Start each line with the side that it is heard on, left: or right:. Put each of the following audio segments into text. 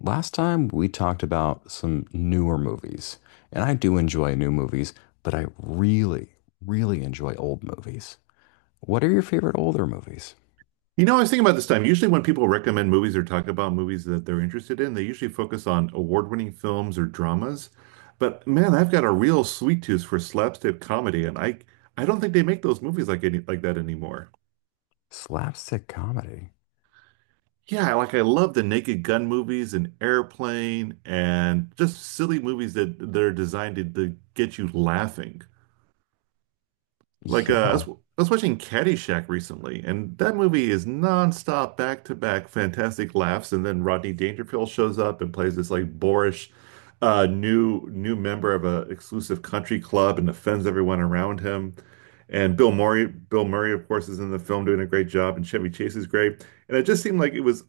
left: Last time we talked about some newer movies, and I do enjoy new movies, but I really, really enjoy old movies. What are your favorite older movies?
right: You know, I was thinking about this time. Usually, when people recommend movies or talk about movies that they're interested in, they usually focus on award-winning films or dramas. But man, I've got a real sweet tooth for slapstick comedy, and I don't think they make those movies like any like that anymore.
left: Slapstick comedy.
right: Yeah, like I love the Naked Gun movies and Airplane and just silly movies that are designed to get you laughing. Like I
left: Yeah.
right: was, I was watching Caddyshack recently, and that movie is nonstop, back to back, fantastic laughs, and then Rodney Dangerfield shows up and plays this like boorish new member of a exclusive country club and offends everyone around him. And Bill Murray, of course, is in the film doing a great job, and Chevy Chase is great. And it just seemed like it was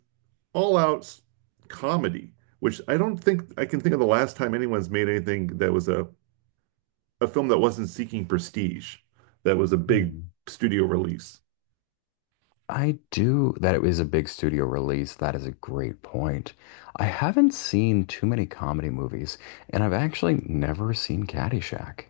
right: all out s- comedy, which I don't think I can think of the last time anyone's made anything that was a film that wasn't seeking prestige, that was a big
left: Hmm.
right: studio release.
left: I do that it was a big studio release. That is a great point. I haven't seen too many comedy movies, and I've actually never seen Caddyshack.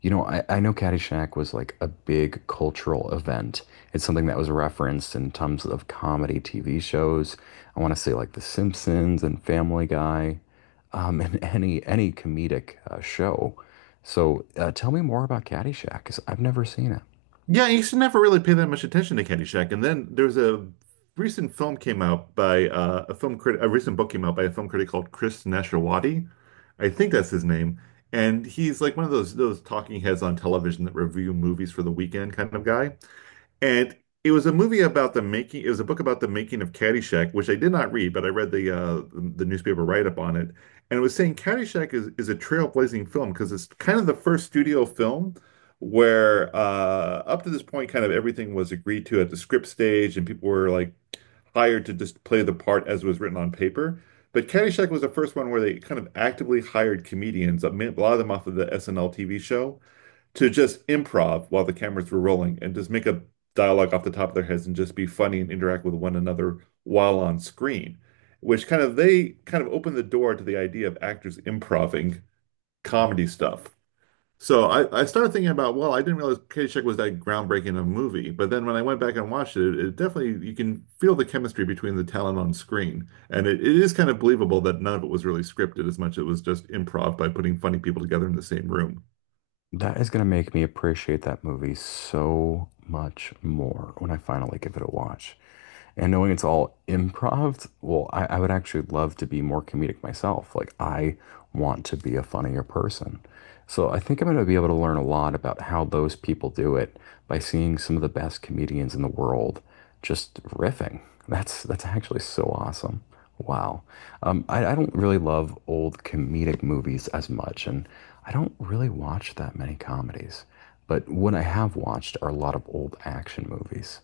left: You know, I know Caddyshack was like a big cultural event. It's something that was referenced in tons of comedy TV shows. I want to say like The Simpsons and Family Guy, and any comedic show. So tell me more about Caddyshack, because I've never seen it.
right: Yeah, you should never really pay that much attention to Caddyshack. And then there's a recent film came out by a film critic, a recent book came out by a film critic called Chris Nashawaty. I think that's his name. And he's like one of those talking heads on television that review movies for the weekend kind of guy. And it was a book about the making of Caddyshack, which I did not read, but I read the newspaper write-up on it. And it was saying Caddyshack is a trailblazing film because it's kind of the first studio film where up to this point, kind of everything was agreed to at the script stage and people were like hired to just play the part as it was written on paper. But Caddyshack was the first one where they kind of actively hired comedians, a lot of them off of the SNL TV show to just improv while the cameras were rolling and just make a dialogue off the top of their heads and just be funny and interact with one another while on screen, which they kind of opened the door to the idea of actors improving comedy stuff. So I started thinking about, well, I didn't realize Caddyshack was that groundbreaking of a movie. But then when I went back and watched it, it definitely, you can feel the chemistry between the talent on screen. And it is kind of believable that none of it was really scripted as much as it was just improv by putting funny people together in the same room.
left: That is going to make me appreciate that movie so much more when I finally give it a watch. And knowing it's all improv, well, I would actually love to be more comedic myself. Like, I want to be a funnier person. So I think I'm going to be able to learn a lot about how those people do it by seeing some of the best comedians in the world just riffing. That's actually so awesome. Wow. I don't really love old comedic movies as much, and I don't really watch that many comedies. But what I have watched are a lot of old action movies.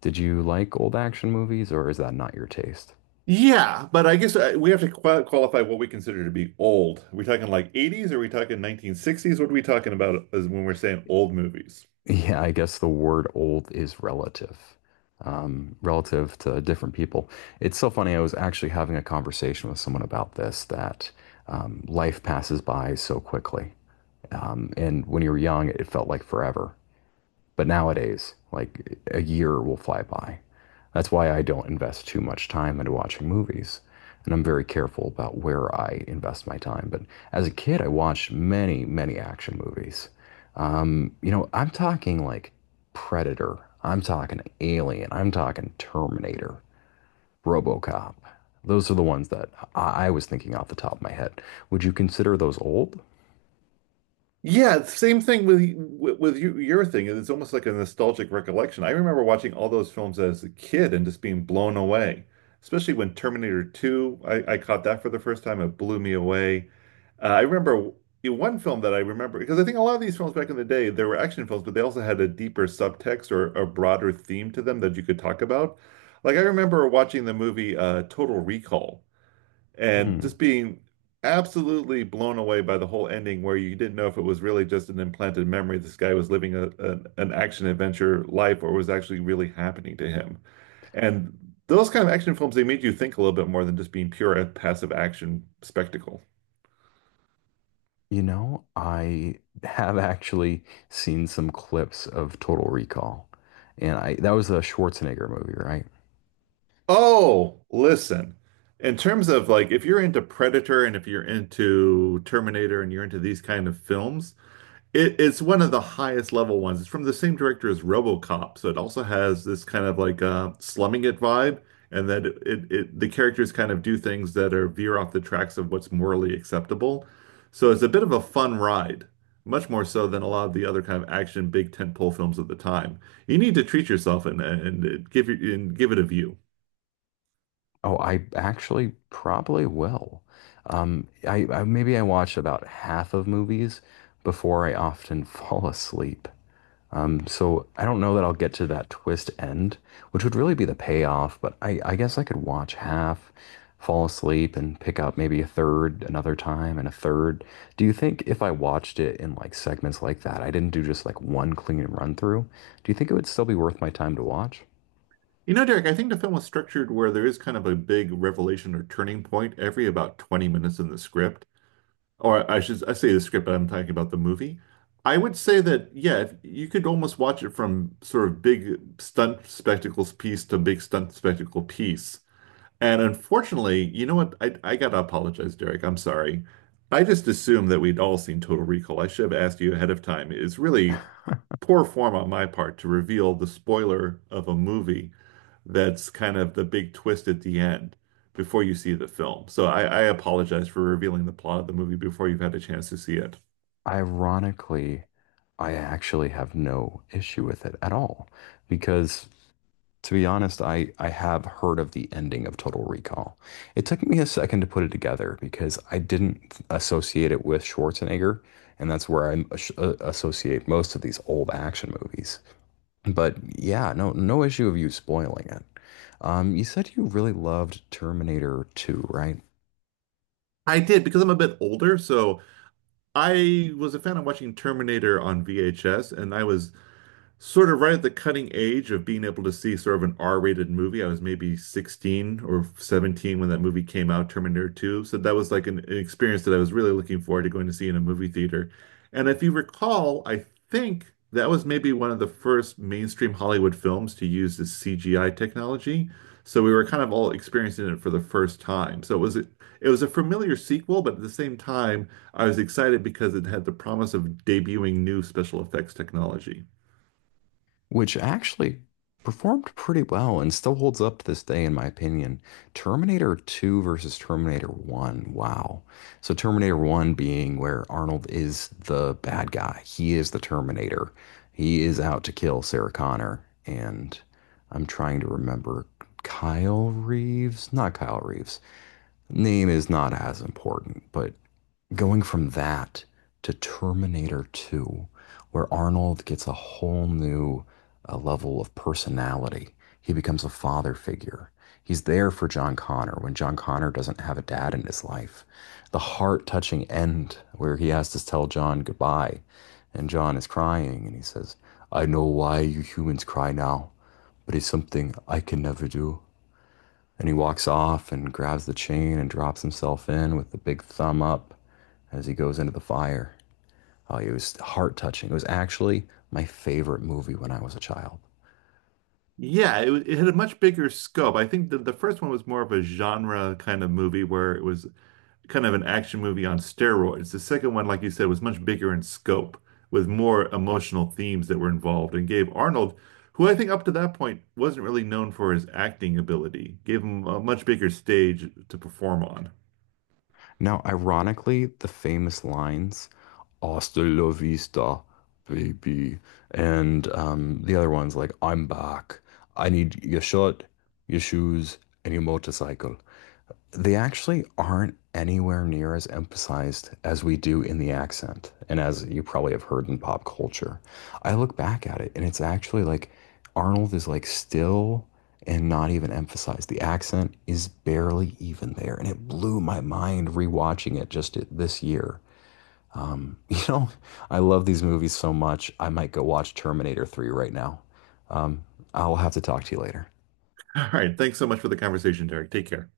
left: Did you like old action movies, or is that not your taste?
right: Yeah, but I guess we have to qualify what we consider to be old. Are we talking like 80s? Are we talking 1960s? What are we talking about as when we're saying old movies?
left: Yeah, I guess the word old is relative, relative to different people. It's so funny. I was actually having a conversation with someone about this that life passes by so quickly. And when you're young, it felt like forever. But nowadays, like a year will fly by. That's why I don't invest too much time into watching movies. And I'm very careful about where I invest my time. But as a kid, I watched many, many action movies. You know, I'm talking like Predator, I'm talking Alien, I'm talking Terminator, RoboCop. Those are the ones that I was thinking off the top of my head. Would you consider those old?
right: Yeah, same thing with you, your thing. It's almost like a nostalgic recollection. I remember watching all those films as a kid and just being blown away. Especially when Terminator 2, I caught that for the first time. It blew me away. I remember in one film that I remember because I think a lot of these films back in the day, there were action films, but they also had a deeper subtext or a broader theme to them that you could talk about. Like I remember watching the movie Total Recall and
left: Hmm.
right: just being absolutely blown away by the whole ending where you didn't know if it was really just an implanted memory. This guy was living an action adventure life or was actually really happening to him. And those kind of action films, they made you think a little bit more than just being pure passive action spectacle.
left: You know, I have actually seen some clips of Total Recall, and I that was a Schwarzenegger movie, right?
right: Oh, listen. In terms of like, if you're into Predator and if you're into Terminator and you're into these kind of films, it's one of the highest level ones. It's from the same director as RoboCop, so it also has this kind of like slumming it vibe, and that it the characters kind of do things that are veer off the tracks of what's morally acceptable. So it's a bit of a fun ride, much more so than a lot of the other kind of action big tentpole films of the time. You need to treat yourself and and give and give it a view.
left: Oh, I actually probably will. I maybe I watch about half of movies before I often fall asleep. So I don't know that I'll get to that twist end, which would really be the payoff, but I guess I could watch half, fall asleep, and pick up maybe a third another time and a third. Do you think if I watched it in like segments like that, I didn't do just like one clean run through, do you think it would still be worth my time to watch?
right: You know, Derek, I think the film was structured where there is kind of a big revelation or turning point every about 20 minutes in the script. Or I should I say the script, But I'm talking about the movie. I would say that yeah, if, you could almost watch it from sort of big stunt spectacles piece to big stunt spectacle piece. And unfortunately, you know what? I gotta apologize, Derek. I'm sorry. I just assumed that we'd all seen Total Recall. I should have asked you ahead of time. It's really poor form on my part to reveal the spoiler of a movie that's kind of the big twist at the end before you see the film. So I apologize for revealing the plot of the movie before you've had a chance to see it.
left: Ironically, I actually have no issue with it at all because to be honest, I have heard of the ending of Total Recall. It took me a second to put it together because I didn't associate it with Schwarzenegger, and that's where I associate most of these old action movies. But yeah, no no issue of you spoiling it. You said you really loved Terminator 2, right?
right: I did because I'm a bit older, so I was a fan of watching Terminator on VHS, and I was sort of right at the cutting edge of being able to see sort of an R-rated movie. I was maybe 16 or 17 when that movie came out, Terminator 2. So that was like an experience that I was really looking forward to going to see in a movie theater. And if you recall, I think that was maybe one of the first mainstream Hollywood films to use this CGI technology. So we were kind of all experiencing it for the first time. So it was it was a familiar sequel, but at the same time, I was excited because it had the promise of debuting new special effects technology.
left: Which actually performed pretty well and still holds up to this day, in my opinion. Terminator 2 versus Terminator 1. Wow. So, Terminator 1 being where Arnold is the bad guy, he is the Terminator. He is out to kill Sarah Connor. And I'm trying to remember Kyle Reeves, not Kyle Reeves. Name is not as important, but going from that to Terminator 2, where Arnold gets a whole new level of personality. He becomes a father figure. He's there for John Connor when John Connor doesn't have a dad in his life. The heart touching end where he has to tell John goodbye and John is crying and he says, I know why you humans cry now, but it's something I can never do. Then he walks off and grabs the chain and drops himself in with the big thumb up as he goes into the fire. Oh, it was heart touching. It was actually my favorite movie when I was a child.
right: It had a much bigger scope. I think the first one was more of a genre kind of movie where it was kind of an action movie on steroids. The second one, like you said, was much bigger in scope with more emotional themes that were involved and gave Arnold, who I think up to that point wasn't really known for his acting ability, gave him a much bigger stage to perform on.
left: Now, ironically, the famous lines, Hasta la vista, baby. And the other one's like, I'm back. I need your shirt, your shoes, and your motorcycle. They actually aren't anywhere near as emphasized as we do in the accent, and as you probably have heard in pop culture. I look back at it, and it's actually like Arnold is like still and not even emphasized. The accent is barely even there, and it blew my mind rewatching it just this year. You know, I love these movies so much. I might go watch Terminator 3 right now. Um, I'll have to talk to you later.
right: All right, thanks so much for the conversation, Derek. Take care.